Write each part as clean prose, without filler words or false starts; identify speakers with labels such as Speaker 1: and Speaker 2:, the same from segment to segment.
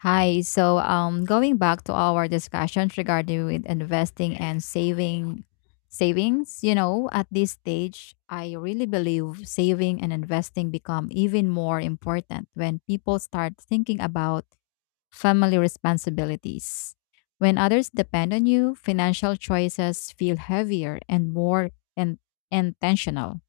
Speaker 1: Hi. Going back to our discussions regarding with investing and savings, at this stage, I really believe saving and investing become even more important when people start thinking about family responsibilities. When others depend on you, financial choices feel heavier and more intentional.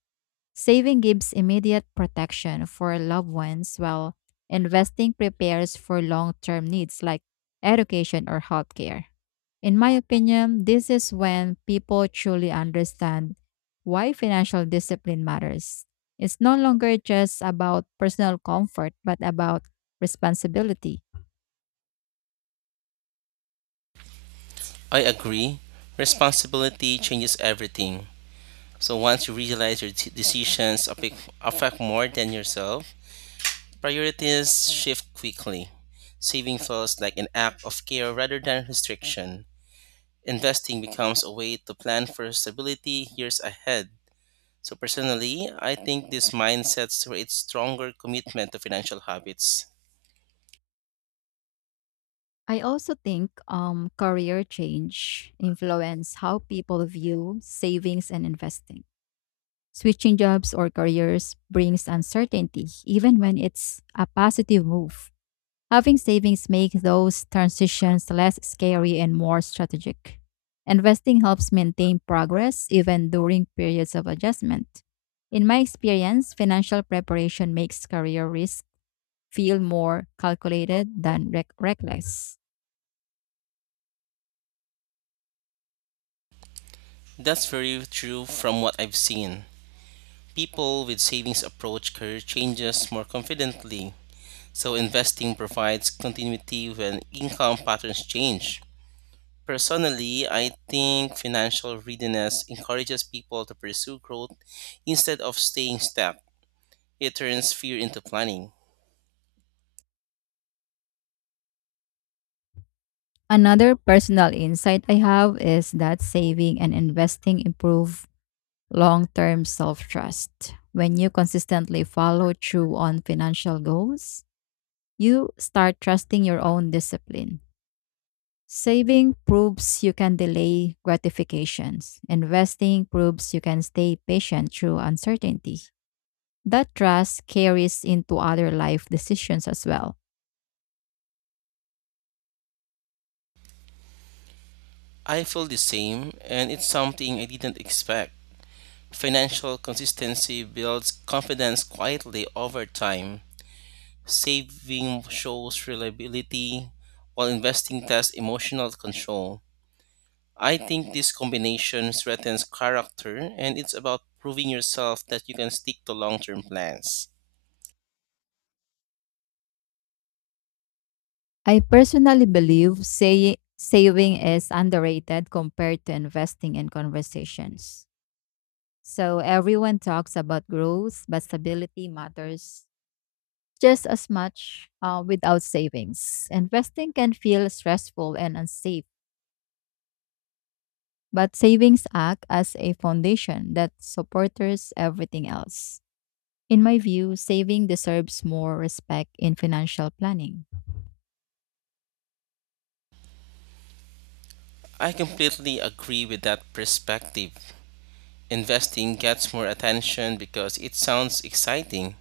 Speaker 1: Saving gives immediate protection for loved ones, while investing prepares for long term needs like education or healthcare. In my opinion, this is when people truly understand why financial discipline matters. It's no longer just about personal comfort, but about responsibility.
Speaker 2: I agree. Responsibility changes everything. So once you realize your decisions affect more than yourself, priorities shift quickly. Saving feels like an act of care rather than restriction. Investing becomes a way to plan for stability years ahead. So personally, I think this mindset creates stronger commitment to financial habits.
Speaker 1: I also think career change influence how people view savings and investing. Switching jobs or careers brings uncertainty, even when it's a positive move. Having savings make those transitions less scary and more strategic. Investing helps maintain progress even during periods of adjustment. In my experience, financial preparation makes career risk feel more calculated than reckless.
Speaker 2: That's very true from what I've seen. People with savings approach career changes more confidently. So investing provides continuity when income patterns change. Personally, I think financial readiness encourages people to pursue growth instead of staying stuck. It turns fear into planning.
Speaker 1: Another personal insight I have is that saving and investing improve long term self trust. When you consistently follow through on financial goals, you start trusting your own discipline. Saving proves you can delay gratifications. Investing proves you can stay patient through uncertainty. That trust carries into other life decisions as well.
Speaker 2: I feel the same, and it's something I didn't expect. Financial consistency builds confidence quietly over time. Saving shows reliability, while investing tests emotional control. I think this combination strengthens character and it's about proving yourself that you can stick to long term plans.
Speaker 1: I personally believe saving is underrated compared to investing in conversations. So everyone talks about growth, but stability matters just as much without savings. Investing can feel stressful and unsafe, but savings act as a foundation that supports everything else. In my view, saving deserves more respect in financial planning.
Speaker 2: I completely agree with that perspective. Investing gets more attention because it sounds exciting.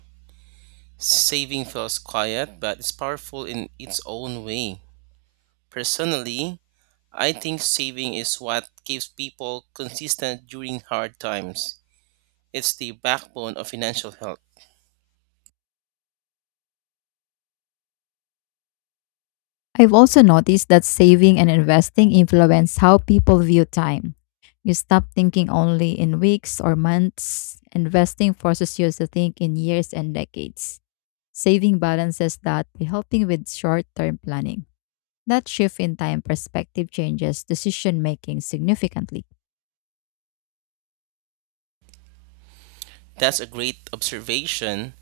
Speaker 2: Saving feels quiet, but it's powerful in its own way. Personally, I think saving is what keeps people consistent during hard times. It's the backbone of financial health.
Speaker 1: I've also noticed that saving and investing influence how people view time. You stop thinking only in weeks or months. Investing forces you to think in years and decades. Saving balances that by helping with short term planning. That shift in time perspective changes decision making significantly.
Speaker 2: That's a great observation.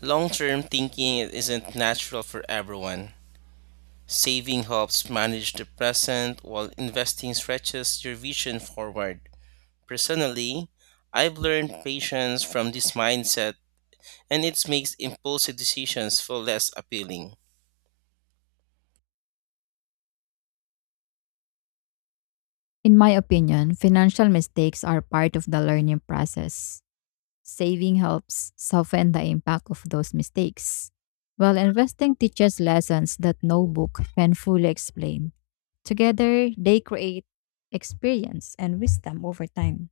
Speaker 2: Long term thinking isn't natural for everyone. Saving helps manage the present while investing stretches your vision forward. Personally, I've learned patience from this mindset and it makes impulsive decisions feel less appealing.
Speaker 1: In my opinion, financial mistakes are part of the learning process. Saving helps soften the impact of those mistakes, while investing teaches lessons that no book can fully explain. Together, they create experience and wisdom over time.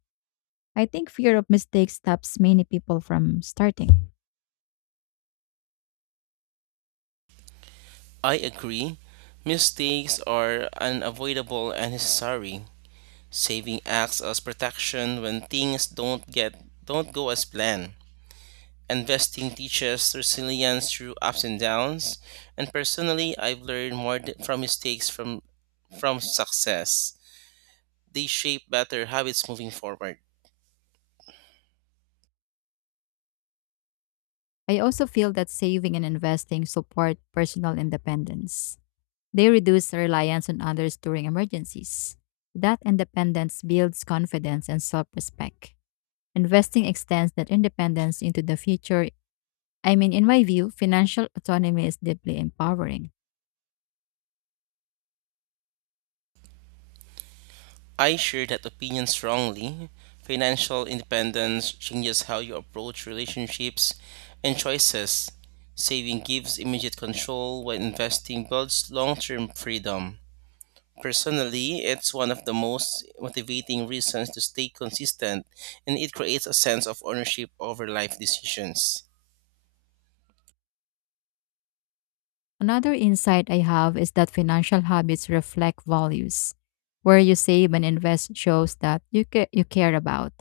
Speaker 1: I think fear of mistakes stops many people from starting.
Speaker 2: I agree, mistakes are unavoidable and necessary. Saving acts as protection when things don't go as planned. Investing teaches resilience through ups and downs, and personally, I've learned more from mistakes from success. They shape better habits moving forward.
Speaker 1: I also feel that saving and investing support personal independence. They reduce reliance on others during emergencies. That independence builds confidence and self respect. Investing extends that independence into the future. I mean, in my view, financial autonomy is deeply empowering.
Speaker 2: I share that opinion strongly. Financial independence changes how you approach relationships and choices. Saving gives immediate control, while investing builds long-term freedom. Personally, it's one of the most motivating reasons to stay consistent, and it creates a sense of ownership over life decisions.
Speaker 1: Another insight I have is that financial habits reflect values. Where you save and invest shows that you care about.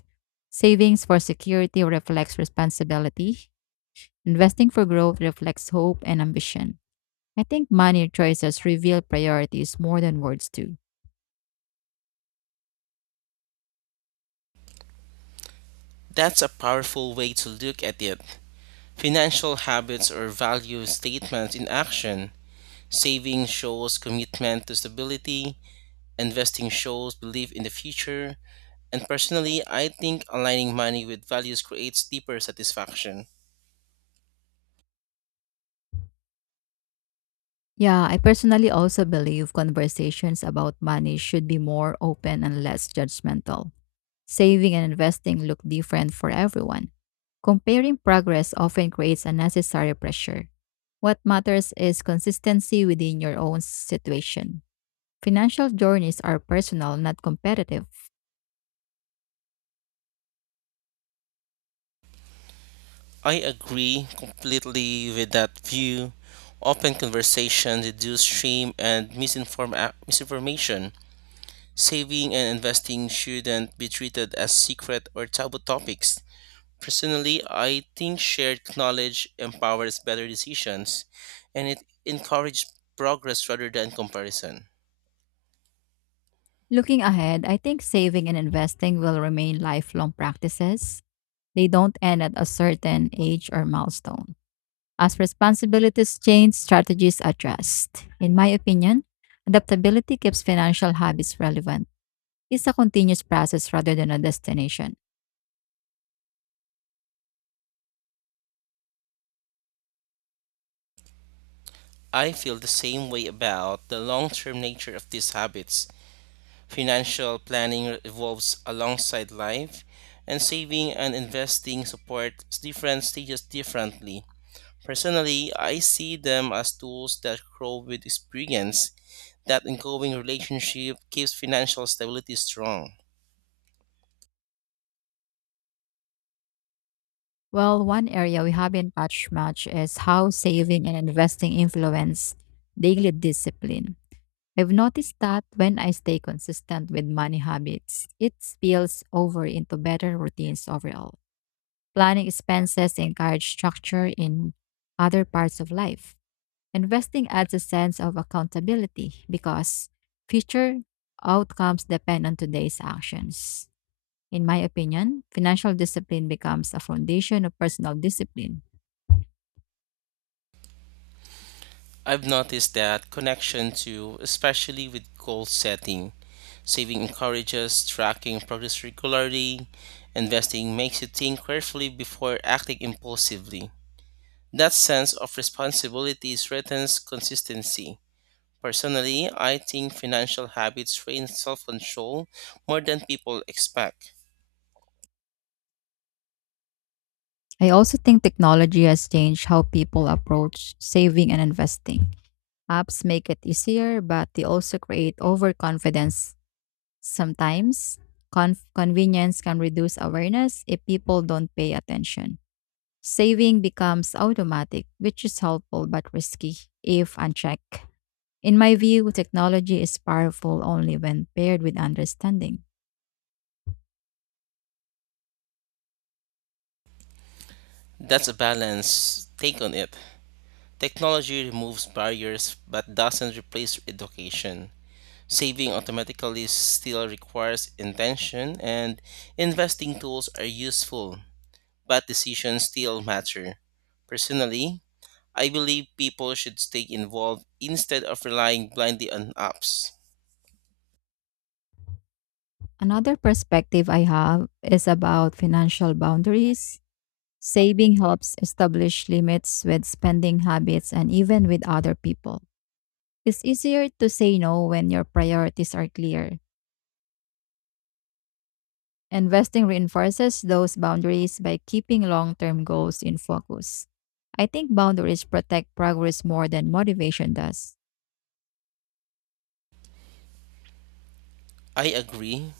Speaker 1: Savings for security reflects responsibility. Investing for growth reflects hope and ambition. I think money choices reveal priorities more than words do.
Speaker 2: That's a powerful way to look at it. Financial habits or value statements in action. Saving shows commitment to stability, investing shows belief in the future, and personally, I think aligning money with values creates deeper satisfaction.
Speaker 1: Yeah, I personally also believe conversations about money should be more open and less judgmental. Saving and investing look different for everyone. Comparing progress often creates unnecessary pressure. What matters is consistency within your own situation. Financial journeys are personal, not competitive.
Speaker 2: I agree completely with that view. Open conversation reduce shame and misinformation. Saving and investing shouldn't be treated as secret or taboo topics. Personally, I think shared knowledge empowers better decisions and it encourages progress rather than comparison.
Speaker 1: Looking ahead, I think saving and investing will remain lifelong practices. They don't end at a certain age or milestone. As responsibilities change, strategies adjust. In my opinion, adaptability keeps financial habits relevant. It's a continuous process rather than a destination.
Speaker 2: I feel the same way about the long term nature of these habits. Financial planning evolves alongside life, and saving and investing support different stages differently. Personally, I see them as tools that grow with experience. That ongoing relationship keeps financial stability strong.
Speaker 1: Well, one area we haven't touched much is how saving and investing influence daily discipline. I've noticed that when I stay consistent with money habits, it spills over into better routines overall. Planning expenses encourage structure in other parts of life. Investing adds a sense of accountability because future outcomes depend on today's actions. In my opinion, financial discipline becomes a foundation of personal discipline.
Speaker 2: I've noticed that connection too, especially with goal setting. Saving encourages tracking progress regularly, investing makes you think carefully before acting impulsively. That sense of responsibility threatens consistency. Personally, I think financial habits train self control more than people expect.
Speaker 1: I also think technology has changed how people approach saving and investing. Apps make it easier, but they also create overconfidence. Sometimes, convenience can reduce awareness if people don't pay attention. Saving becomes automatic, which is helpful but risky if unchecked. In my view, technology is powerful only when paired with understanding.
Speaker 2: That's a balance. Take on it. Technology removes barriers but doesn't replace education. Saving automatically still requires intention, and investing tools are useful, but decisions still matter. Personally, I believe people should stay involved instead of relying blindly on apps.
Speaker 1: Another perspective I have is about financial boundaries. Saving helps establish limits with spending habits and even with other people. It's easier to say no when your priorities are clear. Investing reinforces those boundaries by keeping long term goals in focus. I think boundaries protect progress more than motivation does.
Speaker 2: I agree.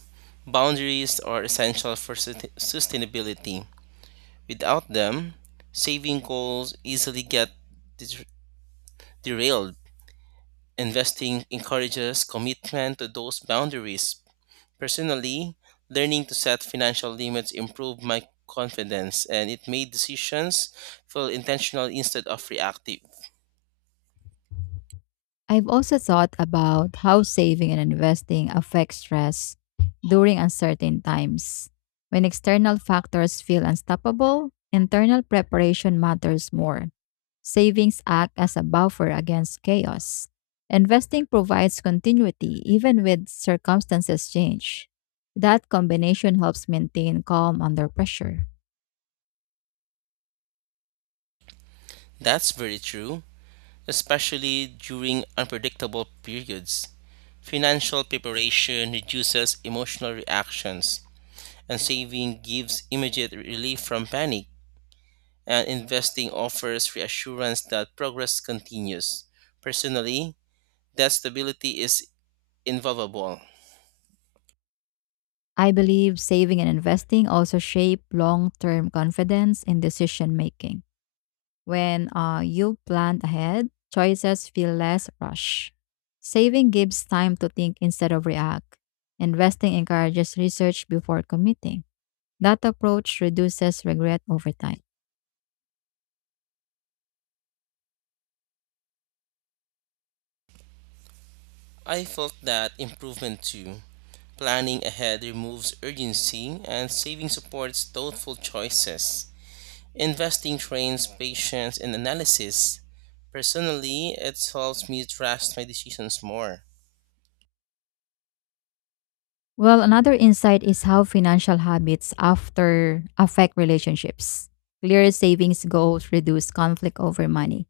Speaker 2: Boundaries are essential for sustainability. Without them, saving goals easily get der- derailed. Investing encourages commitment to those boundaries. Personally, learning to set financial limits improved my confidence and it made decisions feel intentional instead of reactive.
Speaker 1: I've also thought about how saving and investing affect stress during uncertain times. When external factors feel unstoppable, internal preparation matters more. Savings act as a buffer against chaos. Investing provides continuity even with circumstances change. That combination helps maintain calm under pressure.
Speaker 2: That's very true, especially during unpredictable periods. Financial preparation reduces emotional reactions, and saving gives immediate relief from panic, and investing offers reassurance that progress continues. Personally, that stability is invaluable.
Speaker 1: I believe saving and investing also shape long term confidence in decision making. When you plan ahead, choices feel less rushed. Saving gives time to think instead of react. Investing encourages research before committing. That approach reduces regret over time.
Speaker 2: I felt that improvement too. Planning ahead removes urgency, and saving supports thoughtful choices. Investing trains patience and analysis. Personally, it helps me trust my decisions more.
Speaker 1: Well, another insight is how financial habits after affect relationships. Clear savings goals reduce conflict over money.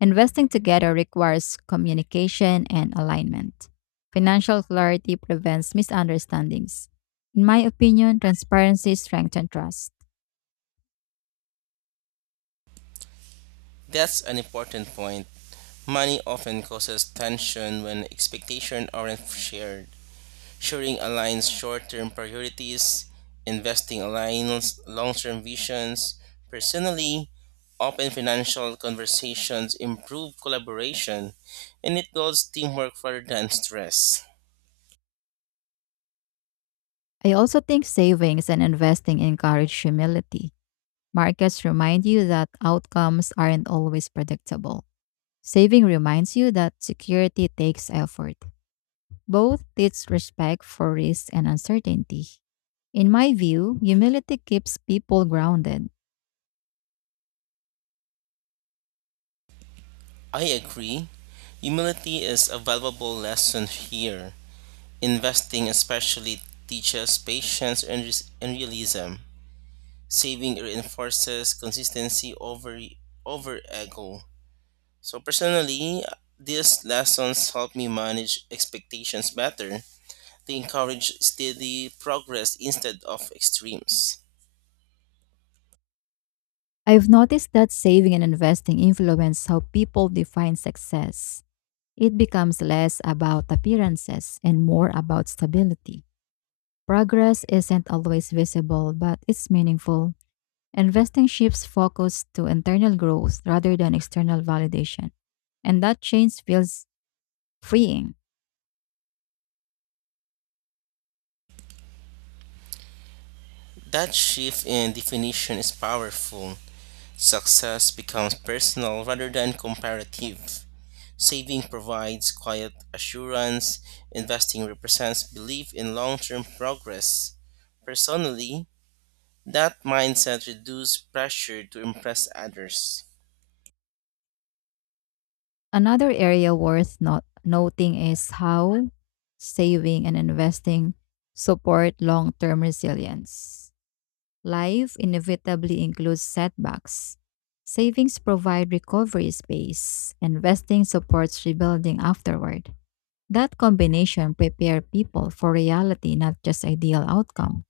Speaker 1: Investing together requires communication and alignment. Financial clarity prevents misunderstandings. In my opinion, transparency strengthens trust.
Speaker 2: That's an important point. Money often causes tension when expectations aren't shared. Sharing aligns short term priorities, investing aligns long term visions. Personally, open financial conversations improve collaboration and it builds teamwork rather than stress.
Speaker 1: I also think savings and investing encourage humility. Markets remind you that outcomes aren't always predictable. Saving reminds you that security takes effort. Both teach respect for risk and uncertainty. In my view, humility keeps people grounded.
Speaker 2: I agree. Humility is a valuable lesson here. Investing especially teaches patience and, and realism. Saving reinforces consistency over ego. So personally, these lessons help me manage expectations better. They encourage steady progress instead of extremes.
Speaker 1: I've noticed that saving and investing influence how people define success. It becomes less about appearances and more about stability. Progress isn't always visible, but it's meaningful. Investing shifts focus to internal growth rather than external validation, and that change feels freeing.
Speaker 2: That shift in definition is powerful. Success becomes personal rather than comparative. Saving provides quiet assurance, investing represents belief in long term progress. Personally, that mindset reduces pressure to impress others.
Speaker 1: Another area worth not noting is how saving and investing support long term resilience. Life inevitably includes setbacks. Savings provide recovery space, investing supports rebuilding afterward. That combination prepare people for reality, not just ideal outcome.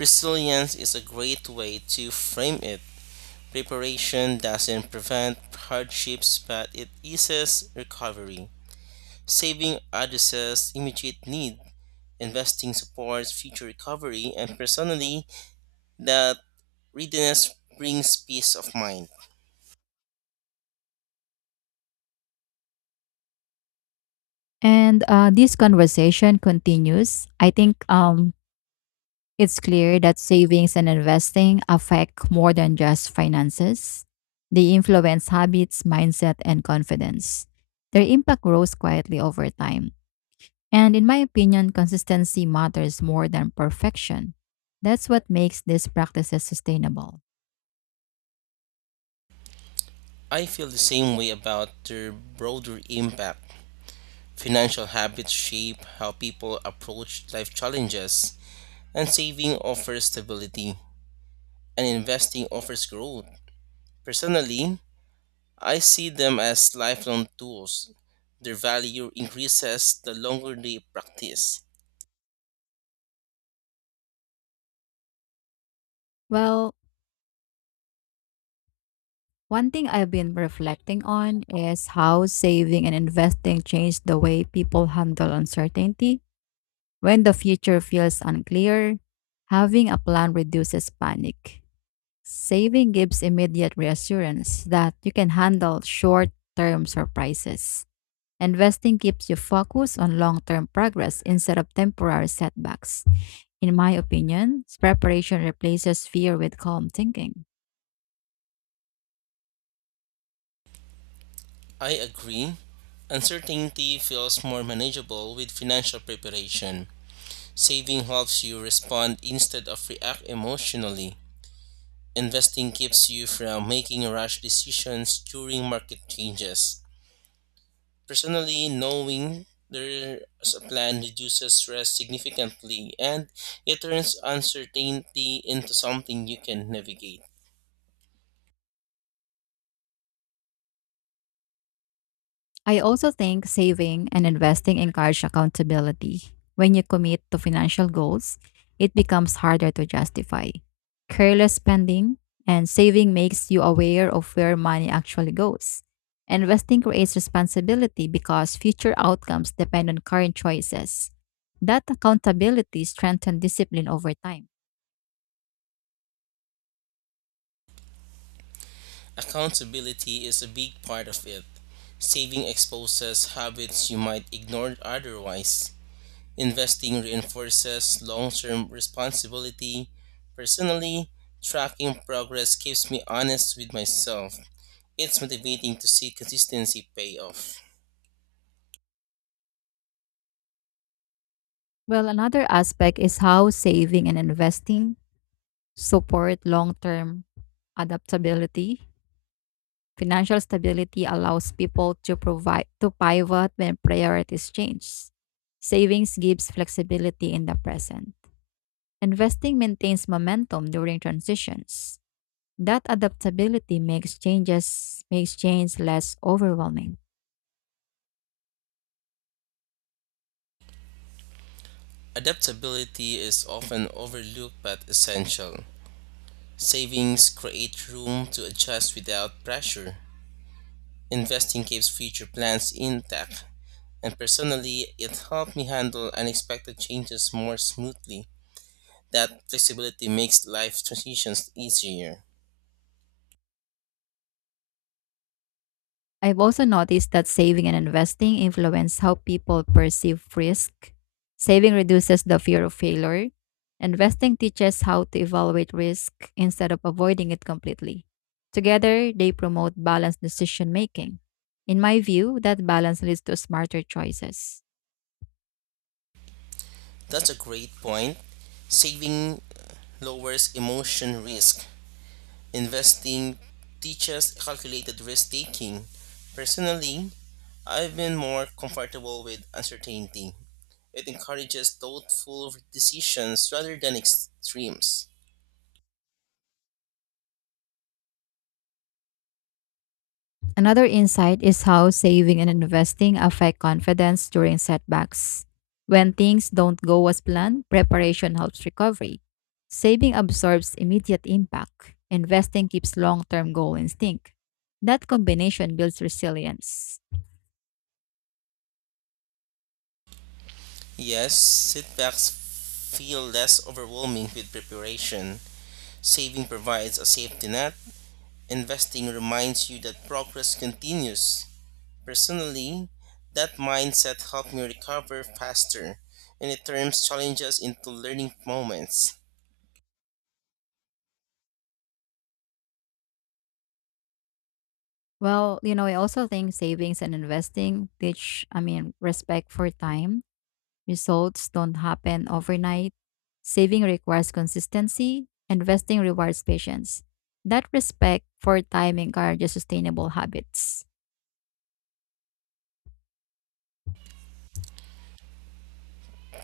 Speaker 2: Resilience is a great way to frame it. Preparation doesn't prevent hardships, but it eases recovery. Saving addresses immediate need, investing supports future recovery, and personally, that readiness brings peace of mind.
Speaker 1: And this conversation continues. I think it's clear that savings and investing affect more than just finances. They influence habits, mindset, and confidence. Their impact grows quietly over time. And in my opinion, consistency matters more than perfection. That's what makes these practices sustainable.
Speaker 2: I feel the same way about their broader impact. Financial habits shape how people approach life challenges, and saving offers stability, and investing offers growth. Personally, I see them as lifelong tools. Their value increases the longer they practice.
Speaker 1: Well, one thing I've been reflecting on is how saving and investing changed the way people handle uncertainty. When the future feels unclear, having a plan reduces panic. Saving gives immediate reassurance that you can handle short term surprises. Investing keeps you focused on long term progress instead of temporary setbacks. In my opinion, preparation replaces fear with calm thinking.
Speaker 2: I agree. Uncertainty feels more manageable with financial preparation. Saving helps you respond instead of react emotionally. Investing keeps you from making rash decisions during market changes. Personally, knowing there's a plan reduces stress significantly and it turns uncertainty into something you can navigate.
Speaker 1: I also think saving and investing encourage accountability. When you commit to financial goals, it becomes harder to justify. Careless spending and saving makes you aware of where money actually goes. Investing creates responsibility because future outcomes depend on current choices. That accountability strengthens discipline over time.
Speaker 2: Accountability is a big part of it. Saving exposes habits you might ignore otherwise. Investing reinforces long term responsibility. Personally, tracking progress keeps me honest with myself. It's motivating to see consistency pay off.
Speaker 1: Well, another aspect is how saving and investing support long term adaptability. Financial stability allows people to provide to pivot when priorities change. Savings gives flexibility in the present. Investing maintains momentum during transitions. That adaptability makes change less overwhelming.
Speaker 2: Adaptability is often overlooked but essential. Savings create room to adjust without pressure. Investing keeps future plans intact, and personally, it helped me handle unexpected changes more smoothly. That flexibility makes life transitions easier.
Speaker 1: I've also noticed that saving and investing influence how people perceive risk. Saving reduces the fear of failure. Investing teaches how to evaluate risk instead of avoiding it completely. Together, they promote balanced decision making. In my view, that balance leads to smarter choices.
Speaker 2: That's a great point. Saving lowers emotion risk. Investing teaches calculated risk taking. Personally, I've been more comfortable with uncertainty. It encourages thoughtful decisions rather than extremes.
Speaker 1: Another insight is how saving and investing affect confidence during setbacks. When things don't go as planned, preparation helps recovery. Saving absorbs immediate impact. Investing keeps long term goal instinct. That combination builds resilience.
Speaker 2: Yes, setbacks feel less overwhelming with preparation. Saving provides a safety net. Investing reminds you that progress continues. Personally, that mindset helped me recover faster, and it turns challenges into learning moments.
Speaker 1: Well, you know, I also think savings and investing teach, I mean, respect for time. Results don't happen overnight. Saving requires consistency. Investing rewards patience. That respect for time encourages sustainable habits.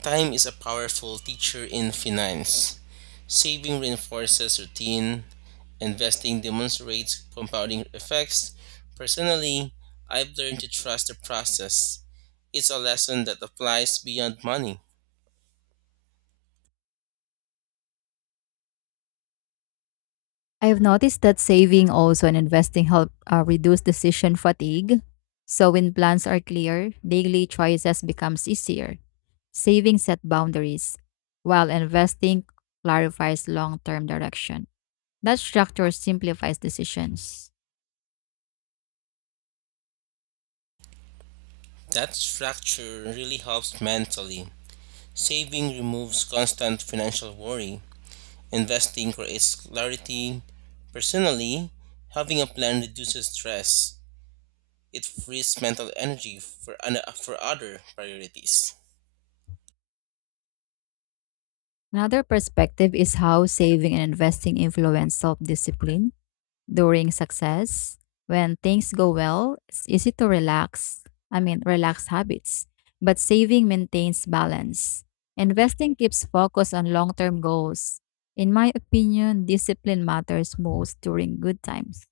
Speaker 2: Time is a powerful teacher in finance. Saving reinforces routine, investing demonstrates compounding effects. Personally, I've learned to trust the process. It's a lesson that applies beyond money.
Speaker 1: I've noticed that saving also and investing help reduce decision fatigue. So when plans are clear, daily choices becomes easier. Saving set boundaries, while investing clarifies long-term direction. That structure simplifies decisions.
Speaker 2: That structure really helps mentally. Saving removes constant financial worry. Investing creates clarity. Personally, having a plan reduces stress. It frees mental energy for, for other priorities.
Speaker 1: Another perspective is how saving and investing influence self discipline during success. When things go well, it's easy to relax habits, but saving maintains balance. Investing keeps focus on long term goals. In my opinion, discipline matters most during good times.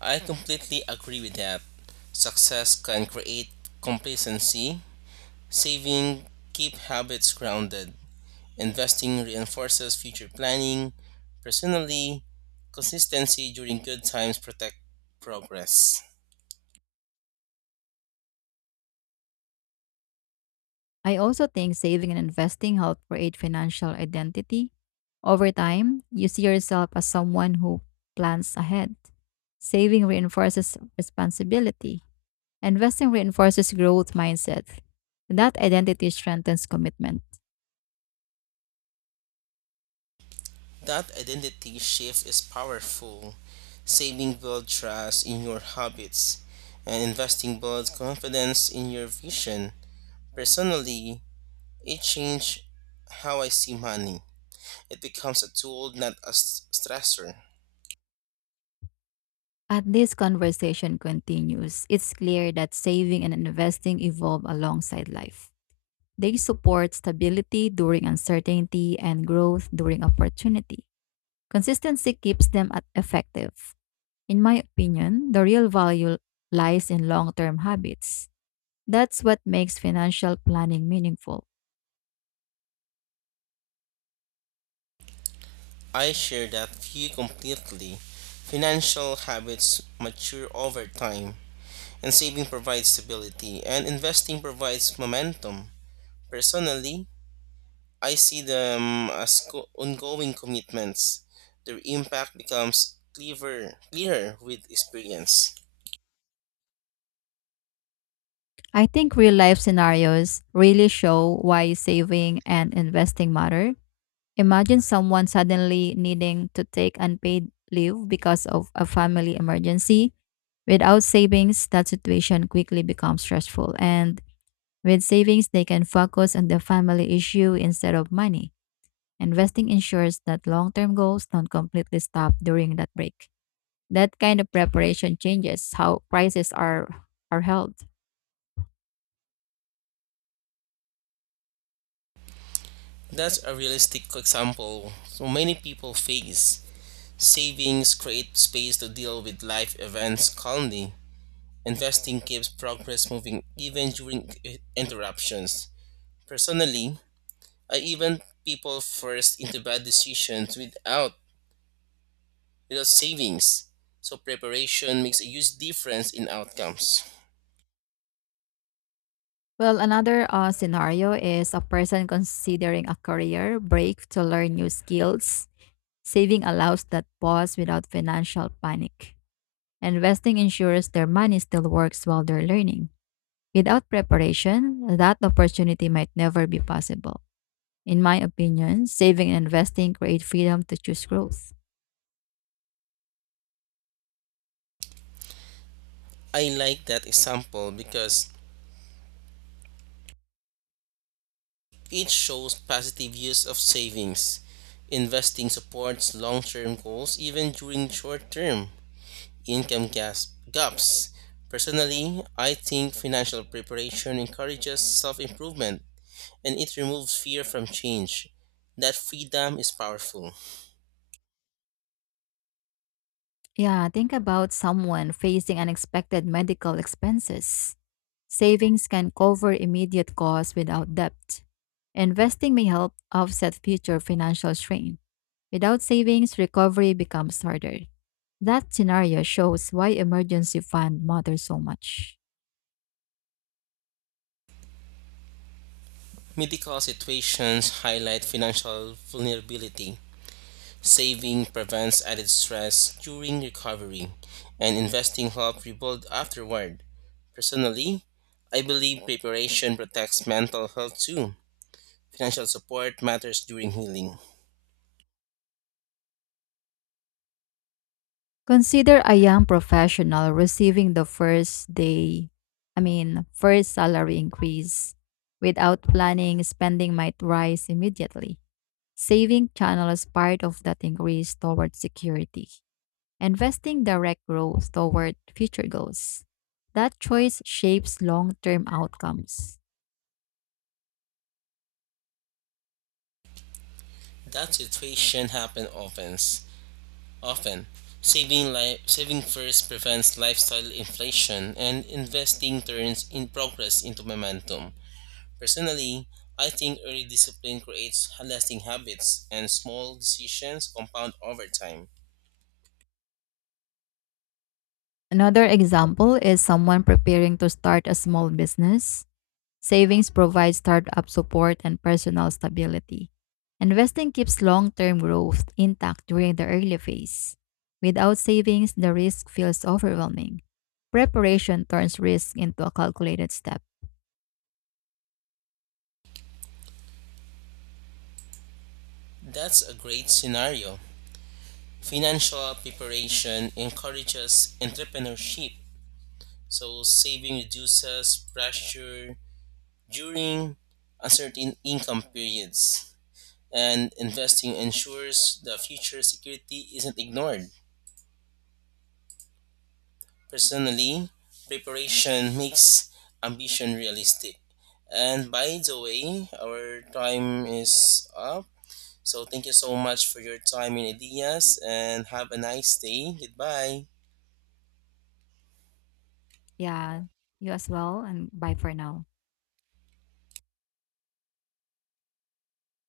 Speaker 2: I completely agree with that. Success can create complacency. Saving keep habits grounded. Investing reinforces future planning. Personally, consistency during good times protect progress.
Speaker 1: I also think saving and investing help create financial identity. Over time, you see yourself as someone who plans ahead. Saving reinforces responsibility. Investing reinforces growth mindset. That identity strengthens commitment.
Speaker 2: That identity shift is powerful. Saving builds trust in your habits, and investing builds confidence in your vision. Personally, it changed how I see money. It becomes a tool, not a stressor.
Speaker 1: As this conversation continues, it's clear that saving and investing evolve alongside life. They support stability during uncertainty and growth during opportunity. Consistency keeps them effective. In my opinion, the real value lies in long term habits. That's what makes financial planning meaningful.
Speaker 2: I share that view completely. Financial habits mature over time, and saving provides stability, and investing provides momentum. Personally, I see them as ongoing commitments. Their impact becomes clearer with experience.
Speaker 1: I think real life scenarios really show why saving and investing matter. Imagine someone suddenly needing to take unpaid leave because of a family emergency. Without savings, that situation quickly becomes stressful. And with savings, they can focus on the family issue instead of money, and resting ensures that long term goals don't completely stop during that break. That kind of preparation changes how are held.
Speaker 2: That's a realistic example so many people face. Savings create space to deal with life events calmly. Investing keeps progress moving even during interruptions. Personally, I even people first into bad decisions without savings. So preparation makes a huge difference in outcomes.
Speaker 1: Well, another scenario is a person considering a career break to learn new skills. Saving allows that pause without financial panic. Investing ensures their money still works while they're learning. Without preparation, that opportunity might never be possible. In my opinion, saving and investing create freedom to choose growth.
Speaker 2: I like that example because it shows positive use of savings. Investing supports long term goals even during short term income gaps. Personally, I think financial preparation encourages self improvement and it removes fear from change. That freedom is powerful.
Speaker 1: Yeah, think about someone facing unexpected medical expenses. Savings can cover immediate costs without debt. Investing may help offset future financial strain. Without savings, recovery becomes harder. That scenario shows why emergency fund matters so much.
Speaker 2: Medical situations highlight financial vulnerability. Saving prevents added stress during recovery, and investing helps rebuild afterward. Personally, I believe preparation protects mental health too. Financial support matters during healing.
Speaker 1: Consider a young professional receiving the first day, I mean, first salary increase. Without planning, spending might rise immediately. Saving channels part of that increase toward security, investing direct growth toward future goals. That choice shapes long term outcomes.
Speaker 2: That situation happen often. Often, saving first prevents lifestyle inflation, and investing turns in progress into momentum. Personally, I think early discipline creates lasting habits, and small decisions compound over time.
Speaker 1: Another example is someone preparing to start a small business. Savings provides startup support and personal stability. Investing keeps long term growth intact during the early phase. Without savings, the risk feels overwhelming. Preparation turns risk into a calculated step.
Speaker 2: That's a great scenario. Financial preparation encourages entrepreneurship, so saving reduces pressure during uncertain income periods. And investing ensures the future security isn't ignored. Personally, preparation makes ambition realistic. And by the way, our time is up. So thank you so much for your time and ideas and have a nice day. Goodbye.
Speaker 1: Yeah, you as well, and bye for now.